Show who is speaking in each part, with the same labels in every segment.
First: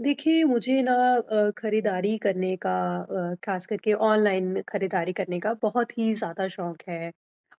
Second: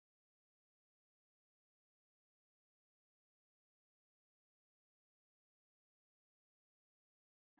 Speaker 1: देखिए, मुझे ना खरीदारी करने का, ख़ास करके ऑनलाइन खरीदारी करने का बहुत ही ज़्यादा शौक है।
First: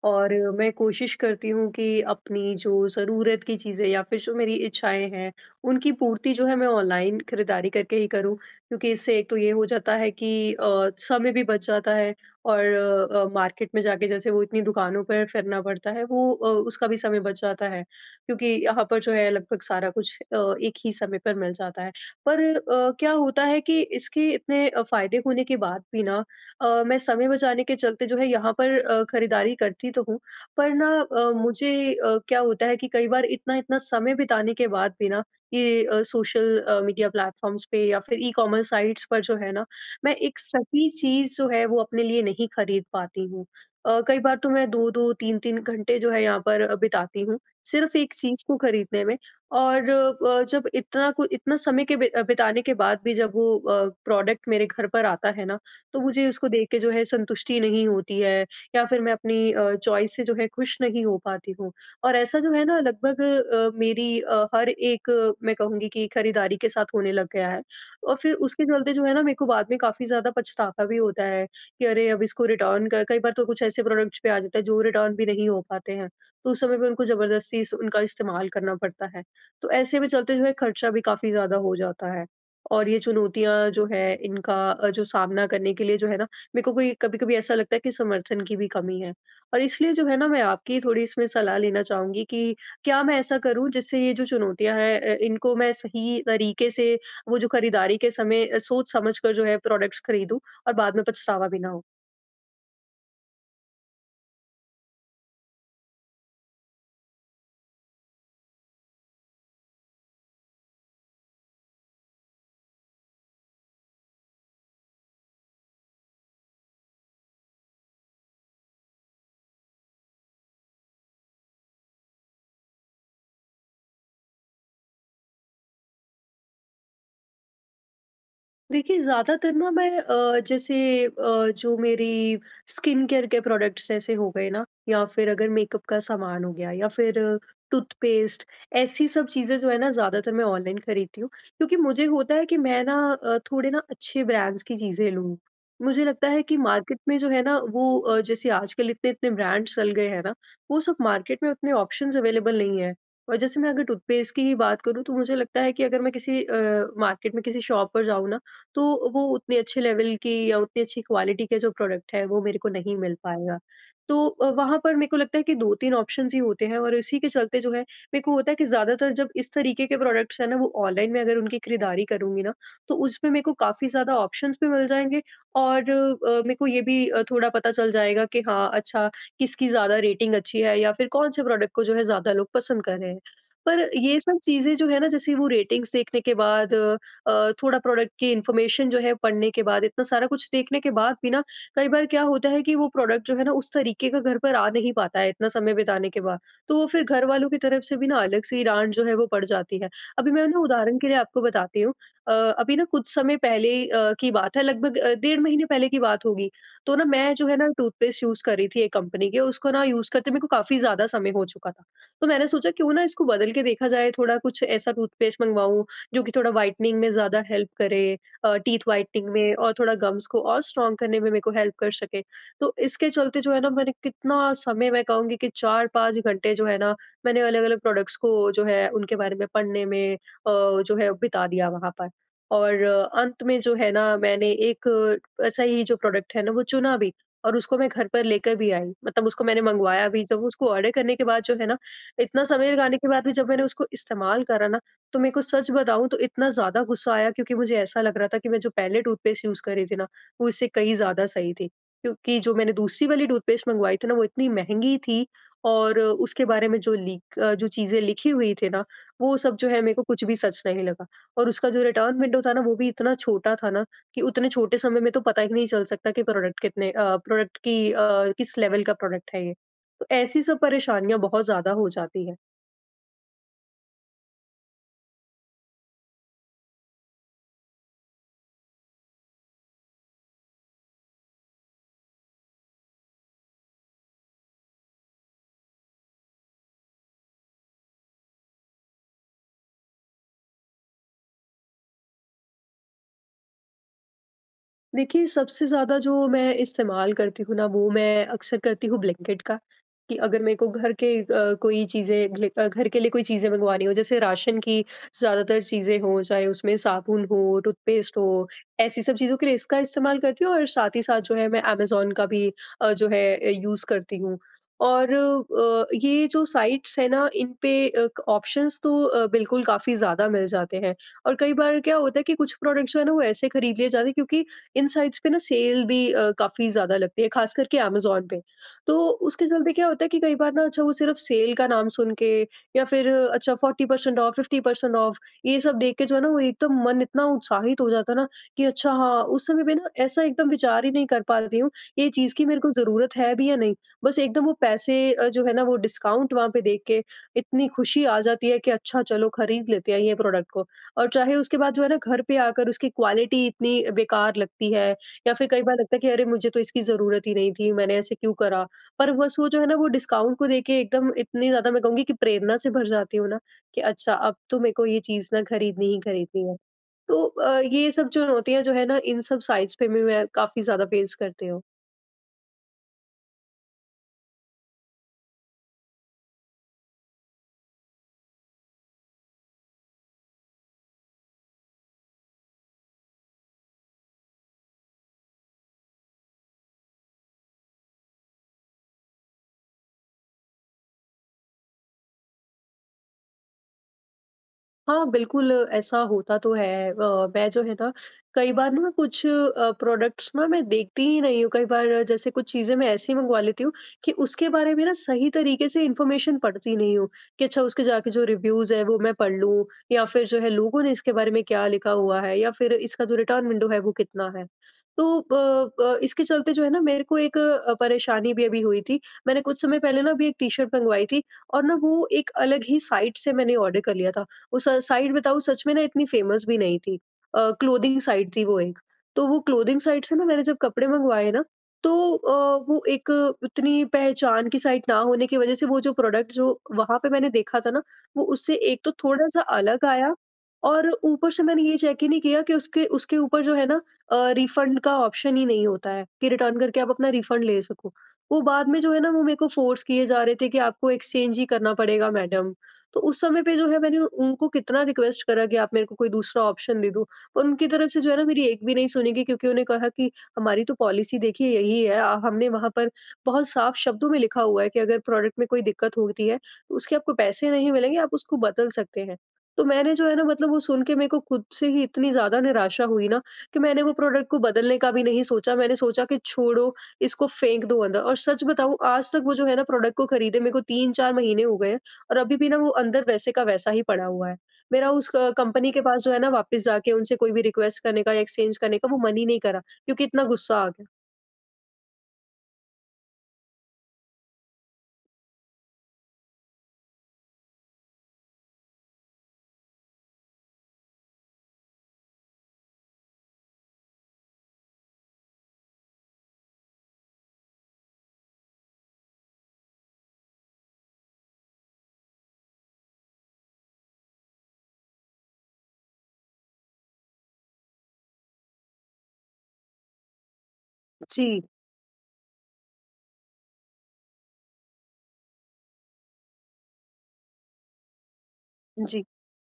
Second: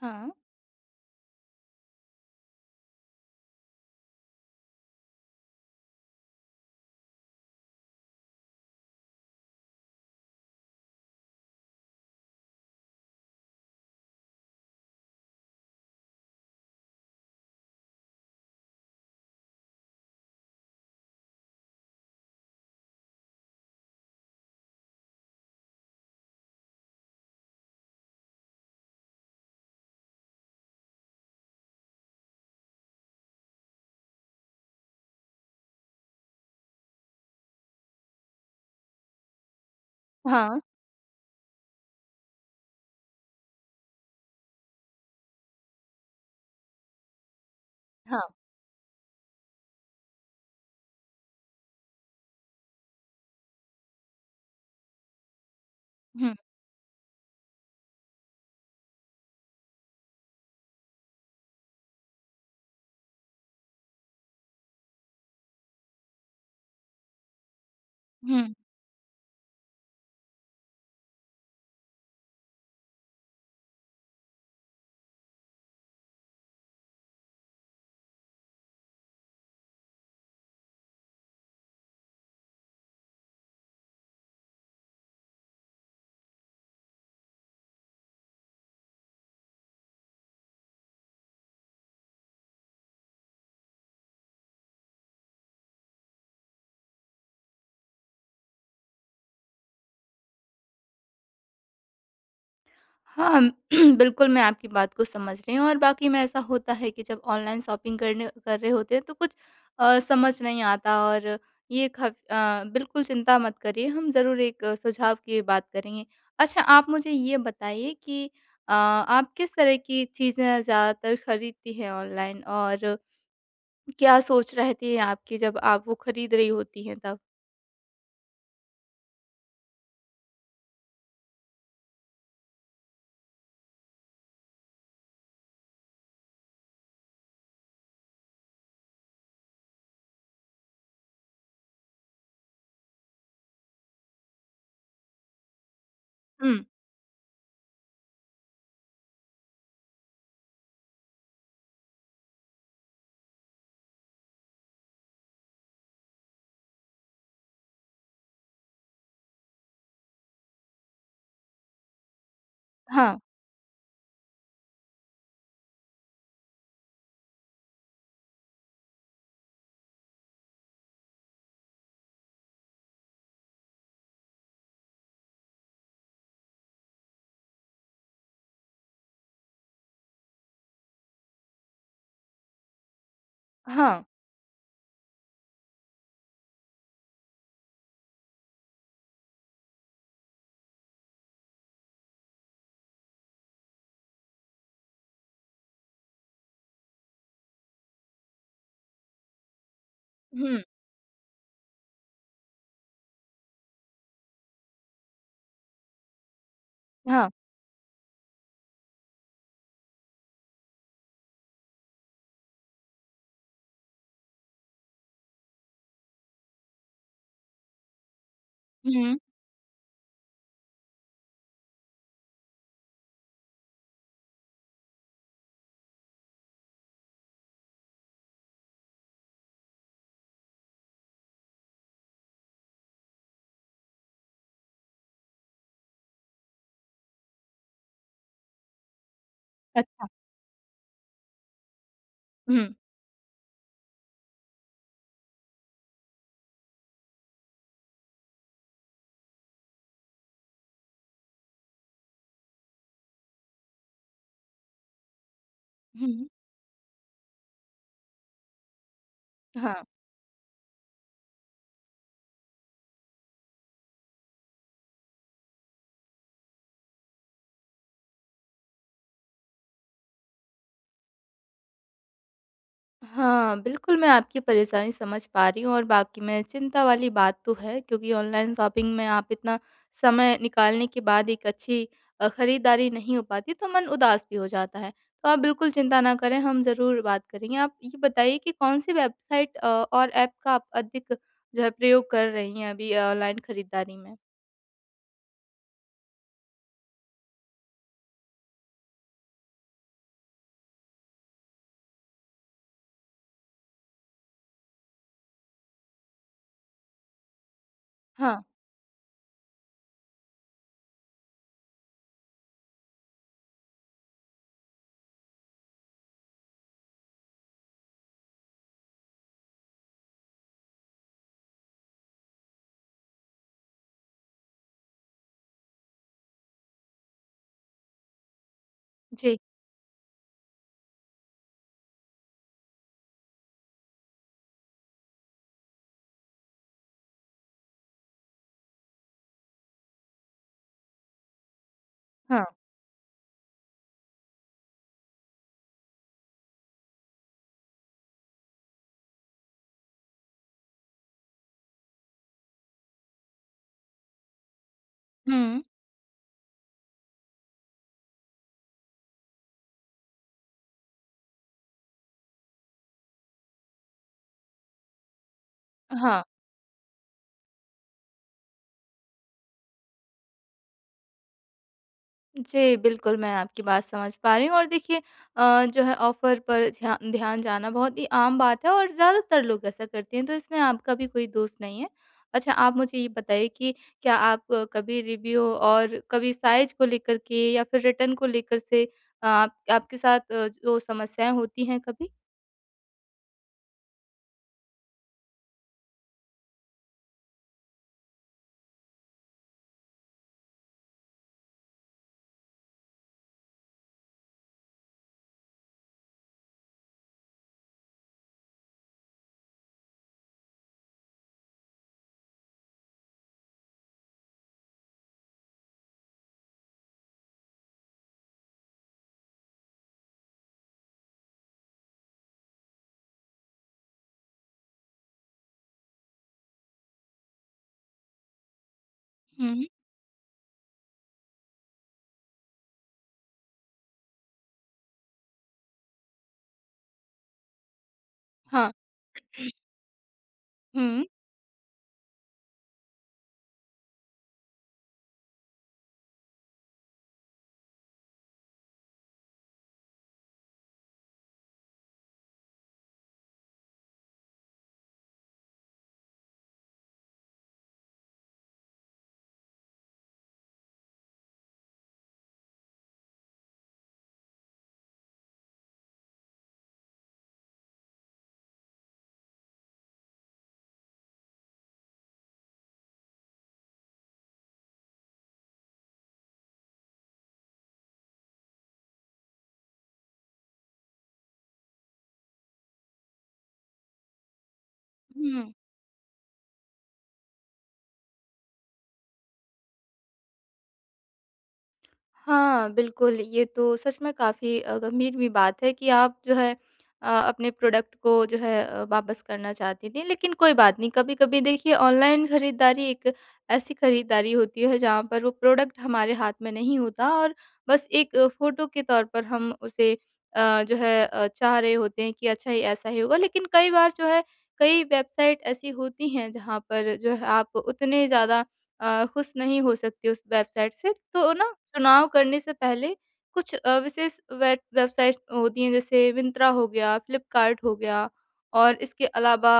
Speaker 2: हाँ,
Speaker 1: और मैं कोशिश करती हूँ कि अपनी जो ज़रूरत की चीज़ें या फिर जो मेरी इच्छाएँ हैं, उनकी पूर्ति जो है मैं ऑनलाइन खरीदारी करके ही करूँ। क्योंकि इससे एक तो ये हो जाता है कि समय भी बच जाता है, और मार्केट में जाके जैसे वो इतनी दुकानों पर फिरना पड़ता है, वो उसका भी समय बच जाता है। क्योंकि यहाँ पर जो है लगभग सारा कुछ एक ही समय पर मिल जाता है। पर क्या होता है कि इसके इतने फ़ायदे होने के बाद भी ना, मैं समय बचाने के चलते जो है यहाँ पर खरीदारी करती तो हूँ, पर ना मुझे क्या होता है कि कई बार इतना-इतना समय बिताने के बाद भी ना, ये सोशल मीडिया प्लेटफ़ॉर्म्स पे या फिर ई-कॉमर्स साइट्स पर जो है ना, मैं एक
Speaker 2: हाँ,
Speaker 1: सही चीज़ जो है वो अपने लिए नहीं खरीद पाती हूँ। कई बार तो मैं 2-2 3-3 घंटे जो है यहाँ पर बिताती हूँ, सिर्फ़ एक
Speaker 2: हाँ।
Speaker 1: चीज़ को खरीदने में। और जब इतना समय के बिताने के बाद भी जब वो प्रोडक्ट मेरे घर पर आता है ना, तो मुझे
Speaker 2: हुँ,
Speaker 1: उसको देख के जो है संतुष्टि नहीं होती है, या फिर मैं अपनी चॉइस से जो है खुश नहीं हो पाती हूँ। और ऐसा जो है ना लगभग मेरी हर एक मैं कहूँगी कि खरीदारी के साथ होने लग गया है। और फिर
Speaker 2: हुँ।
Speaker 1: उसके चलते जो है ना मेरे को बाद में काफ़ी ज़्यादा पछतावा भी होता है कि अरे अब इसको रिटर्न क कई बार तो कुछ ऐसे प्रोडक्ट्स पे आ जाता है जो रिटर्न भी नहीं हो पाते हैं। तो उस समय पे उनको ज़बरदस्ती स उनका इस्तेमाल करना पड़ता है। तो ऐसे में चलते जो है खर्चा भी काफ़ी ज़्यादा हो जाता है। और ये चुनौतियाँ जो है इनका जो सामना करने के लिए जो है ना, मेरे को कोई कभी-कभी ऐसा लगता है कि समर्थन की भी कमी है। और इसलिए जो है ना मैं आपकी थोड़ी इसमें सलाह लेना चाहूँगी कि क्या मैं ऐसा करूँ जिससे ये जो चुनौतियाँ हैं, इनको मैं सही तरीके से, वो जो खरीदारी के समय सोच समझ कर जो है प्रोडक्ट्स खरीदूँ और बाद में पछतावा भी ना हो?
Speaker 2: हाँ, बिल्कुल मैं आपकी बात को समझ रही हूँ और बाकी में ऐसा होता है कि जब ऑनलाइन शॉपिंग करने कर रहे होते हैं तो कुछ समझ नहीं आता और बिल्कुल चिंता मत करिए, हम ज़रूर एक सुझाव की बात करेंगे। अच्छा आप मुझे ये बताइए कि आप किस तरह की चीज़ें ज़्यादातर खरीदती हैं ऑनलाइन और क्या सोच रहती है आपकी जब आप वो खरीद रही होती हैं तब?
Speaker 1: देखिए, ज़्यादातर ना मैं जैसे जो मेरी स्किन केयर के प्रोडक्ट्स ऐसे हो गए ना, या फिर अगर मेकअप का सामान हो गया, या फिर टूथपेस्ट, ऐसी सब चीज़ें जो है ना ज़्यादातर मैं ऑनलाइन खरीदती हूँ, क्योंकि मुझे होता है कि मैं ना थोड़े ना अच्छे ब्रांड्स की चीज़ें लूँ। मुझे लगता है
Speaker 2: हुँ,
Speaker 1: कि मार्केट में जो है ना, वो जैसे आजकल इतने इतने ब्रांड्स चल गए हैं ना, वो सब मार्केट में उतने ऑप्शंस अवेलेबल नहीं है। और जैसे मैं अगर टूथपेस्ट की ही बात करूँ, तो मुझे लगता है कि अगर मैं किसी मार्केट में किसी शॉप पर जाऊँ ना, तो वो उतने अच्छे लेवल के या उतनी अच्छी क्वालिटी के जो प्रोडक्ट है वो मेरे को नहीं मिल
Speaker 2: हाँ,
Speaker 1: पाएगा। तो वहाँ पर मेरे को लगता है कि 2-3 ऑप्शंस ही होते हैं, और इसी के चलते जो है मेरे को होता है कि ज़्यादातर जब इस तरीके के प्रोडक्ट्स हैं ना, वो ऑनलाइन में अगर उनकी खरीदारी करूँगी ना, तो उसमें मेरे को काफ़ी ज़्यादा ऑप्शंस भी मिल जाएँगे। और मेरे को ये भी थोड़ा पता चल जाएगा कि हाँ, अच्छा, किसकी ज़्यादा रेटिंग अच्छी है या फिर कौन से प्रोडक्ट को जो है ज़्यादा लोग पसंद कर रहे हैं। पर
Speaker 2: हाँ।
Speaker 1: ये सब चीज़ें जो है ना, जैसे वो रेटिंग्स देखने के बाद, थोड़ा प्रोडक्ट की इन्फॉर्मेशन जो है पढ़ने के बाद, इतना सारा कुछ देखने के बाद भी ना कई बार क्या होता है कि वो प्रोडक्ट जो है ना उस तरीके का घर पर आ नहीं पाता है इतना समय बिताने के बाद। तो वो फिर घर वालों की तरफ से भी ना अलग सी डांट जो है वो पड़ जाती है। अभी मैं ना
Speaker 2: हुँ,
Speaker 1: उदाहरण के लिए आपको बताती हूँ। अभी ना कुछ समय पहले की बात है, लगभग 1.5 महीने पहले की बात होगी। तो ना
Speaker 2: हाँ।
Speaker 1: मैं जो है ना टूथपेस्ट यूज कर रही थी एक कंपनी के, उसको ना यूज करते मेरे को काफी ज्यादा समय हो चुका था। तो मैंने सोचा क्यों ना इसको बदल के देखा जाए, थोड़ा कुछ ऐसा टूथपेस्ट मंगवाऊं जो कि थोड़ा व्हाइटनिंग में ज़्यादा हेल्प करे, टीथ
Speaker 2: हुँ।
Speaker 1: व्हाइटनिंग में और थोड़ा गम्स को और स्ट्रॉन्ग करने में मेरे को हेल्प कर सके। तो इसके चलते जो है ना मैंने कितना समय, मैं कहूँगी कि 4-5 घंटे जो है ना, मैंने अलग-अलग प्रोडक्ट्स को जो है उनके बारे में पढ़ने में जो है बिता दिया वहाँ पर। और अंत में जो है ना, मैंने एक ऐसा ही जो प्रोडक्ट है ना वो चुना भी, और उसको मैं घर पर लेकर भी आई। मतलब उसको मैंने
Speaker 2: अच्छा।
Speaker 1: मँगवाया भी। जब उसको ऑर्डर करने के बाद जो है ना, इतना
Speaker 2: हुँ।
Speaker 1: समय लगाने के बाद भी जब मैंने उसको इस्तेमाल करा ना, तो मेरे को सच बताऊँ तो इतना ज़्यादा गुस्सा आया, क्योंकि मुझे ऐसा लग रहा था कि मैं जो पहले टूथपेस्ट यूज़ कर रही थी ना, वो इससे कहीं ज़्यादा सही थी। क्योंकि जो मैंने दूसरी वाली टूथपेस्ट मंगवाई थी ना, वो इतनी महँगी थी, और
Speaker 2: हुँ,
Speaker 1: उसके बारे में जो चीज़ें लिखी हुई थी ना, वो सब जो है
Speaker 2: हाँ।
Speaker 1: मेरे को कुछ भी सच नहीं लगा। और उसका जो रिटर्न विंडो था ना, वो भी इतना छोटा था ना कि उतने छोटे समय में तो पता ही नहीं चल सकता कि प्रोडक्ट कितने अ, प्रोडक्ट की अ, किस लेवल का प्रोडक्ट है ये। तो ऐसी सब परेशानियाँ बहुत ज़्यादा हो जाती हैं।
Speaker 2: हाँ, बिल्कुल मैं आपकी परेशानी समझ पा रही हूँ और वाक़ई में चिंता वाली बात तो है क्योंकि ऑनलाइन शॉपिंग में आप इतना समय निकालने के बाद एक अच्छी खरीदारी नहीं हो पाती तो मन उदास भी हो जाता है। तो आप बिल्कुल चिंता ना करें, हम ज़रूर बात करेंगे। आप ये बताइए कि कौन-सी वेबसाइट और ऐप का आप अधिक जो है प्रयोग कर रही हैं अभी ऑनलाइन खरीदारी में?
Speaker 1: देखिए, सबसे ज़्यादा जो मैं इस्तेमाल करती हूँ ना, वो मैं अक्सर करती हूँ ब्लिंकिट का, कि अगर मेरे को घर के लिए कोई चीज़ें मंगवानी हो, जैसे राशन की ज़्यादातर चीज़ें हों, चाहे उसमें साबुन हो, टूथपेस्ट हो,
Speaker 2: हाँ।
Speaker 1: ऐसी सब चीज़ों के लिए इसका इस्तेमाल करती हूँ, और साथ ही साथ जो है मैं अमेज़न का भी यूज़ करती हूँ। और ये जो साइट्स हैं ना, इन पे अ, क ऑप्शंस तो बिल्कुल काफ़ी ज़्यादा मिल जाते हैं, और कई बार क्या होता है कि कुछ प्रोडक्ट्स जो है ना, वो ऐसे खरीद लिए जाते हैं, क्योंकि इन साइट्स पे ना सेल भी काफ़ी ज़्यादा लगती है, ख़ास करके अमेज़न पे। तो
Speaker 2: जी।
Speaker 1: उसके चलते क्या होता है कि कई बार ना, अच्छा, वो सिर्फ़ सेल का नाम सुन के, या फिर अच्छा 40% ऑफ, 50% ऑफ, ये सब देख के जो है ना, वो एकदम मन इतना उत्साहित हो जाता है ना कि अच्छा हाँ, उस समय पे ना ऐसा एकदम विचार ही नहीं कर पाती हूँ, ये चीज़
Speaker 2: हाँ।
Speaker 1: की मेरे को ज़रूरत है भी या नहीं। बस एकदम वो पैसे जो है ना वो डिस्काउंट वहाँ पे देख के इतनी खुशी आ जाती है कि अच्छा, चलो खरीद लेते हैं ये प्रोडक्ट को। और चाहे उसके बाद जो है ना घर पे आकर उसकी क्वालिटी इतनी बेकार लगती है, या फिर
Speaker 2: हुँ।
Speaker 1: कई बार लगता है कि अरे, मुझे तो इसकी ज़रूरत ही नहीं थी, मैंने ऐसे क्यों करा? पर बस वो जो है ना वो डिस्काउंट को देके एकदम इतनी ज़्यादा, मैं कहूँगी कि प्रेरणा से भर जाती हूँ ना कि अच्छा अब तो मेरे को ये चीज़ ना खरीदनी ही
Speaker 2: हाँ।
Speaker 1: खरीदनी है। तो ये सब चुनौतियाँ जो है ना इन सब साइट्स पे भी मैं काफ़ी ज़्यादा फेस करती हूँ।
Speaker 2: जी, बिल्कुल, मैं आपकी बात समझ पा रही हूँ और देखिए जो है ऑफ़र पर ध्यान जाना बहुत ही आम बात है और ज़्यादातर लोग ऐसा करते हैं, तो इसमें आपका भी कोई दोष नहीं है। अच्छा, आप मुझे ये बताइए कि क्या आप कभी रिव्यू और कभी साइज़ को लेकर के या फिर रिटर्न को लेकर से आप आपके साथ जो समस्याएँ होती हैं कभी?
Speaker 1: हाँ, बिल्कुल ऐसा होता तो है। मैं जो है ना कई बार ना कुछ प्रोडक्ट्स ना मैं देखती ही नहीं हूँ। कई बार जैसे कुछ चीज़ें मैं ऐसी मँगवा लेती हूँ कि उसके बारे में ना सही तरीके से इन्फॉर्मेशन पढ़ती नहीं हूँ कि अच्छा उसके जाके जो रिव्यूज़ हैं वो मैं पढ़ लूँ, या फिर जो है लोगों ने इसके बारे में क्या लिखा हुआ है, या फिर इसका जो रिटर्न विंडो है वो कितना है। तो इसके चलते जो है ना मेरे को एक परेशानी भी अभी हुई थी। मैंने कुछ समय पहले ना अभी एक टी-शर्ट मँगवाई थी, और ना वो एक अलग ही साइट से मैंने ऑर्डर कर लिया था। वो स साइट बताऊँ, सच में ना इतनी फ़ेमस भी नहीं थी। क्लोथिंग साइट थी वो एक। तो वो
Speaker 2: हुँ।
Speaker 1: क्लोथिंग साइट से ना मैंने जब कपड़े मँगवाए ना, तो वो एक उतनी पहचान की साइट ना होने की वज़ह से वो जो प्रोडक्ट जो वहाँ पे मैंने देखा था ना, वो उससे
Speaker 2: हाँ।
Speaker 1: एक तो थोड़ा-सा अलग आया। और
Speaker 2: हुँ,
Speaker 1: ऊपर से मैंने ये चेक ही नहीं किया कि उसके उसके ऊपर जो है ना, रिफंड का ऑप्शन ही नहीं होता है कि रिटर्न करके आप अपना रिफंड ले सको। वो बाद में जो है ना वो मेरे को फ़ोर्स किए जा रहे थे कि आपको एक्सचेंज ही करना पड़ेगा मैडम। तो उस समय पे जो है मैंने उनको कितना रिक्वेस्ट करा कि आप मेरे को कोई दूसरा ऑप्शन दे दो। पर उनकी तरफ से जो है ना मेरी एक भी नहीं सुनी गई, क्योंकि उन्हें कहा कि हमारी तो पॉलिसी देखिए यही है। हमने वहाँ पर बहुत साफ शब्दों में लिखा हुआ है कि अगर प्रोडक्ट में कोई दिक्कत होती है, तो उसके आपको पैसे नहीं मिलेंगे, आप उसको बदल सकते हैं। तो मैंने जो है ना, मतलब वो सुन के मेरे को खुद से ही इतनी ज़्यादा निराशा हुई ना कि मैंने वो प्रोडक्ट को बदलने का भी नहीं सोचा। मैंने सोचा कि छोड़ो, इसको फेंक दो अंदर। और सच बताऊँ, आज तक वो जो है ना प्रोडक्ट को खरीदे मेरे को 3-4 महीने हो गए हैं। और अभी भी ना वो अंदर वैसे का वैसा ही पड़ा हुआ है। मेरा उस क
Speaker 2: हुँ।
Speaker 1: कंपनी के पास जो है ना वापस जाके उनसे कोई भी रिक्वेस्ट करने का या एक्सचेंज करने का वो मन ही नहीं करा, क्योंकि इतना गुस्सा आ गया।
Speaker 2: हाँ, बिल्कुल, ये तो सच में काफ़ी गंभीर भी बात है कि आप जो है अपने प्रोडक्ट को जो है वापस करना चाहती थीं। लेकिन कोई बात नहीं, कभी-कभी देखिए ऑनलाइन खरीदारी एक ऐसी खरीदारी होती है जहाँ पर वो प्रोडक्ट हमारे हाथ में नहीं होता और बस एक फ़ोटो के तौर पर हम उसे जो है चाह रहे होते हैं कि अच्छा ये ऐसा ही होगा। लेकिन कई बार जो है कई वेबसाइट ऐसी होती हैं जहाँ पर जो है आप उतने ज़्यादा खुश नहीं हो सकते उस वेबसाइट से। तो
Speaker 1: जी,
Speaker 2: ना चुनाव करने से पहले कुछ विशेष वेबसाइट्स होती हैं जैसे मिंत्रा हो गया, फ्लिपकार्ट हो गया और
Speaker 1: जी,
Speaker 2: इसके अलावा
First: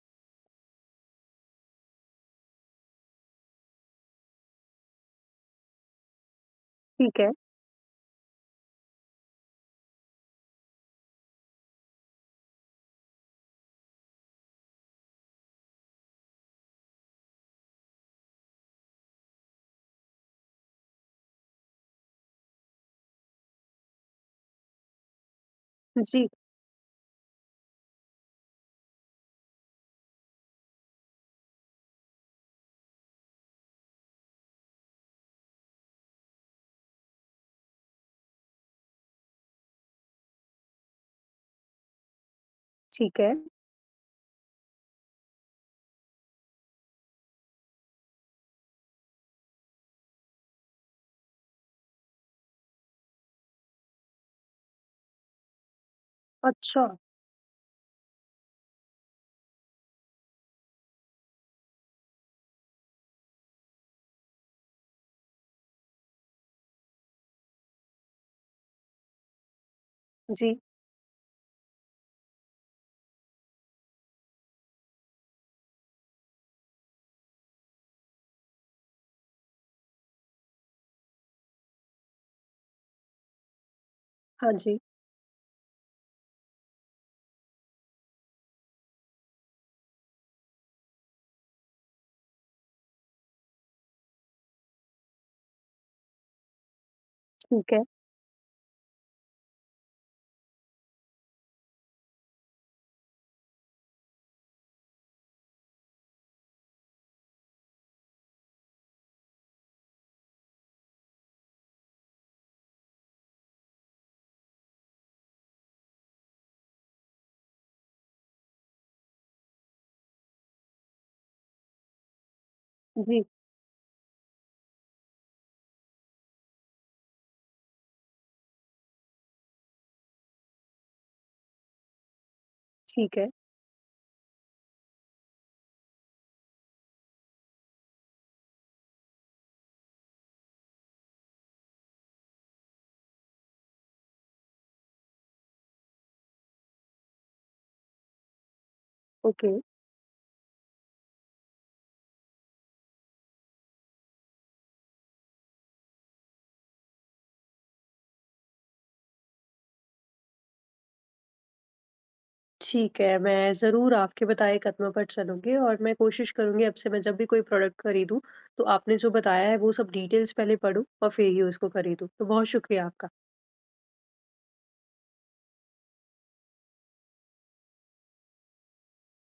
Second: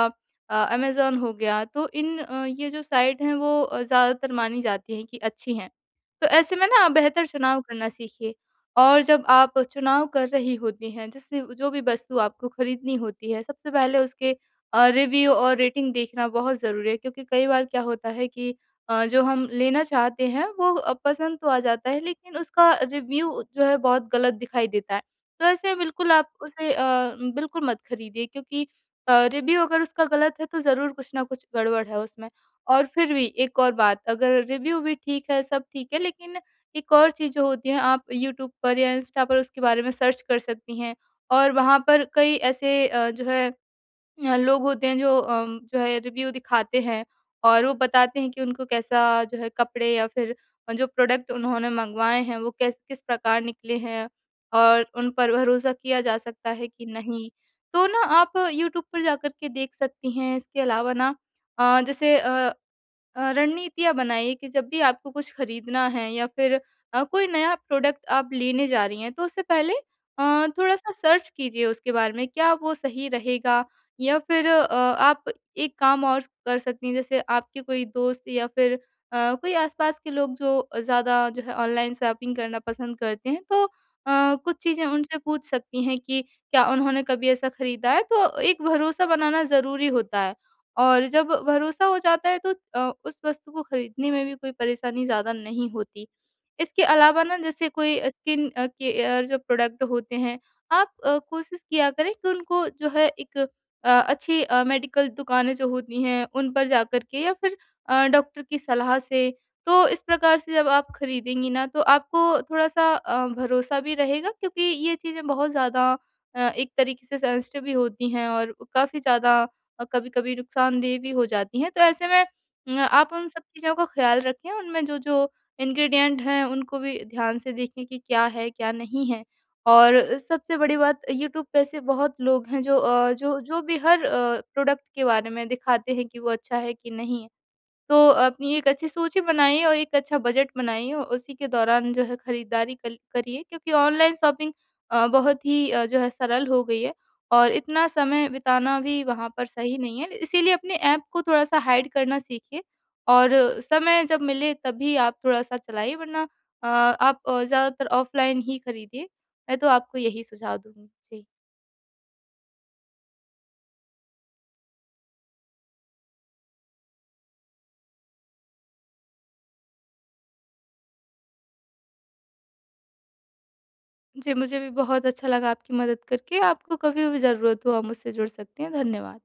Speaker 2: अमेज़न हो गया। तो ये जो साइट हैं वो ज़्यादातर मानी जाती हैं कि अच्छी हैं। तो ऐसे में ना आप
Speaker 1: ठीक
Speaker 2: बेहतर
Speaker 1: है।
Speaker 2: चुनाव करना सीखिए और जब आप चुनाव कर रही होती हैं जिससे जो भी वस्तु आपको खरीदनी होती है सबसे पहले उसके रिव्यू और रेटिंग देखना बहुत ज़रूरी है क्योंकि कई बार क्या होता है कि जो हम लेना चाहते हैं वो पसंद तो आ जाता है लेकिन उसका रिव्यू जो है बहुत गलत दिखाई देता है। तो ऐसे में बिल्कुल
Speaker 1: जी,
Speaker 2: आप उसे बिल्कुल मत खरीदिए क्योंकि रिव्यू अगर उसका गलत है तो ज़रूर कुछ ना कुछ गड़बड़ है उसमें। और फिर भी एक और बात अगर रिव्यू भी ठीक है, सब ठीक है लेकिन एक और चीज़ जो होती है आप यूट्यूब पर या इंस्टा पर उसके बारे में सर्च कर सकती हैं और वहाँ पर कई ऐसे
Speaker 1: ठीक
Speaker 2: जो
Speaker 1: है।
Speaker 2: है लोग होते हैं जो जो है रिव्यू दिखाते हैं और वो बताते हैं कि उनको कैसा जो है कपड़े या फिर जो प्रोडक्ट उन्होंने मंगवाए हैं वो कैस किस प्रकार निकले हैं और उन पर भरोसा किया जा सकता है
Speaker 1: अच्छा,
Speaker 2: कि नहीं। तो ना आप यूट्यूब पर जाकर के देख सकती हैं। इसके अलावा ना जैसे रणनीतियाँ बनाइए कि जब भी आपको कुछ खरीदना है या फिर कोई नया प्रोडक्ट आप लेने जा रही हैं, तो उससे पहले
Speaker 1: जी,
Speaker 2: थोड़ा-सा सर्च कीजिए उसके बारे में, क्या वो सही रहेगा या फिर आप एक काम और कर सकती हैं, जैसे आपके कोई दोस्त या फिर कोई आस-पास के लोग जो ज़्यादा जो है ऑनलाइन शॉपिंग करना पसंद करते हैं, तो
Speaker 1: हाँ
Speaker 2: कुछ
Speaker 1: जी,
Speaker 2: चीज़ें उनसे पूछ सकती हैं कि क्या उन्होंने कभी ऐसा खरीदा है? तो एक भरोसा बनाना ज़रूरी होता है। और जब भरोसा हो जाता है तो उस वस्तु को खरीदने में भी कोई परेशानी ज़्यादा नहीं होती। इसके अलावा ना जैसे
Speaker 1: ठीक है।
Speaker 2: कोई स्किन केयर जो प्रोडक्ट होते हैं, आप कोशिश किया करें कि उनको जो है एक अच्छी मेडिकल दुकानें जो होती हैं उन पर जाकर के या फिर डॉक्टर की सलाह से। तो इस प्रकार से जब आप खरीदेंगी ना तो आपको थोड़ा-सा भरोसा भी रहेगा क्योंकि ये चीज़ें बहुत ज़्यादा एक तरीके से सेंसिटिव भी होती हैं और काफ़ी ज़्यादा और कभी-कभी नुकसानदेह भी हो जाती हैं। तो ऐसे में आप
Speaker 1: जी,
Speaker 2: उन सब चीज़ों का ख़्याल रखें, उनमें जो-जो इंग्रीडिएंट हैं, उनको भी ध्यान से देखें कि क्या है, क्या नहीं है। और सबसे बड़ी बात यूट्यूब पे ऐसे बहुत लोग हैं
Speaker 1: ठीक है।
Speaker 2: जो जो भी हर प्रोडक्ट के बारे में दिखाते हैं कि वो अच्छा है कि नहीं है। तो अपनी एक अच्छी सूची बनाइए और एक अच्छा बजट बनाइए और उसी के दौरान जो है खरीदारी करिए क्योंकि ऑनलाइन शॉपिंग बहुत ही जो है सरल हो गई है और इतना समय बिताना भी वहाँ पर
Speaker 1: ओके,
Speaker 2: सही नहीं है इसीलिए अपने ऐप को थोड़ा सा हाइड करना सीखिए और समय जब मिले तभी आप थोड़ा सा चलाइए वरना आप ज़्यादातर ऑफलाइन ही खरीदिए। मैं तो आपको यही सुझाव दूंगी जी।
Speaker 1: ठीक है। मैं ज़रूर आपके बताए कदमों पर चलूँगी, और मैं कोशिश करूँगी अब से मैं जब भी कोई प्रोडक्ट खरीदूँ, तो आपने जो बताया है वो सब डिटेल्स पहले पढूँ और फिर ही उसको खरीदूँ। तो बहुत शुक्रिया आपका।
Speaker 2: जी मुझे भी बहुत अच्छा लगा आपकी मदद करके। आपको कभी भी ज़रूरत हो आप मुझसे जुड़ सकते हैं। धन्यवाद।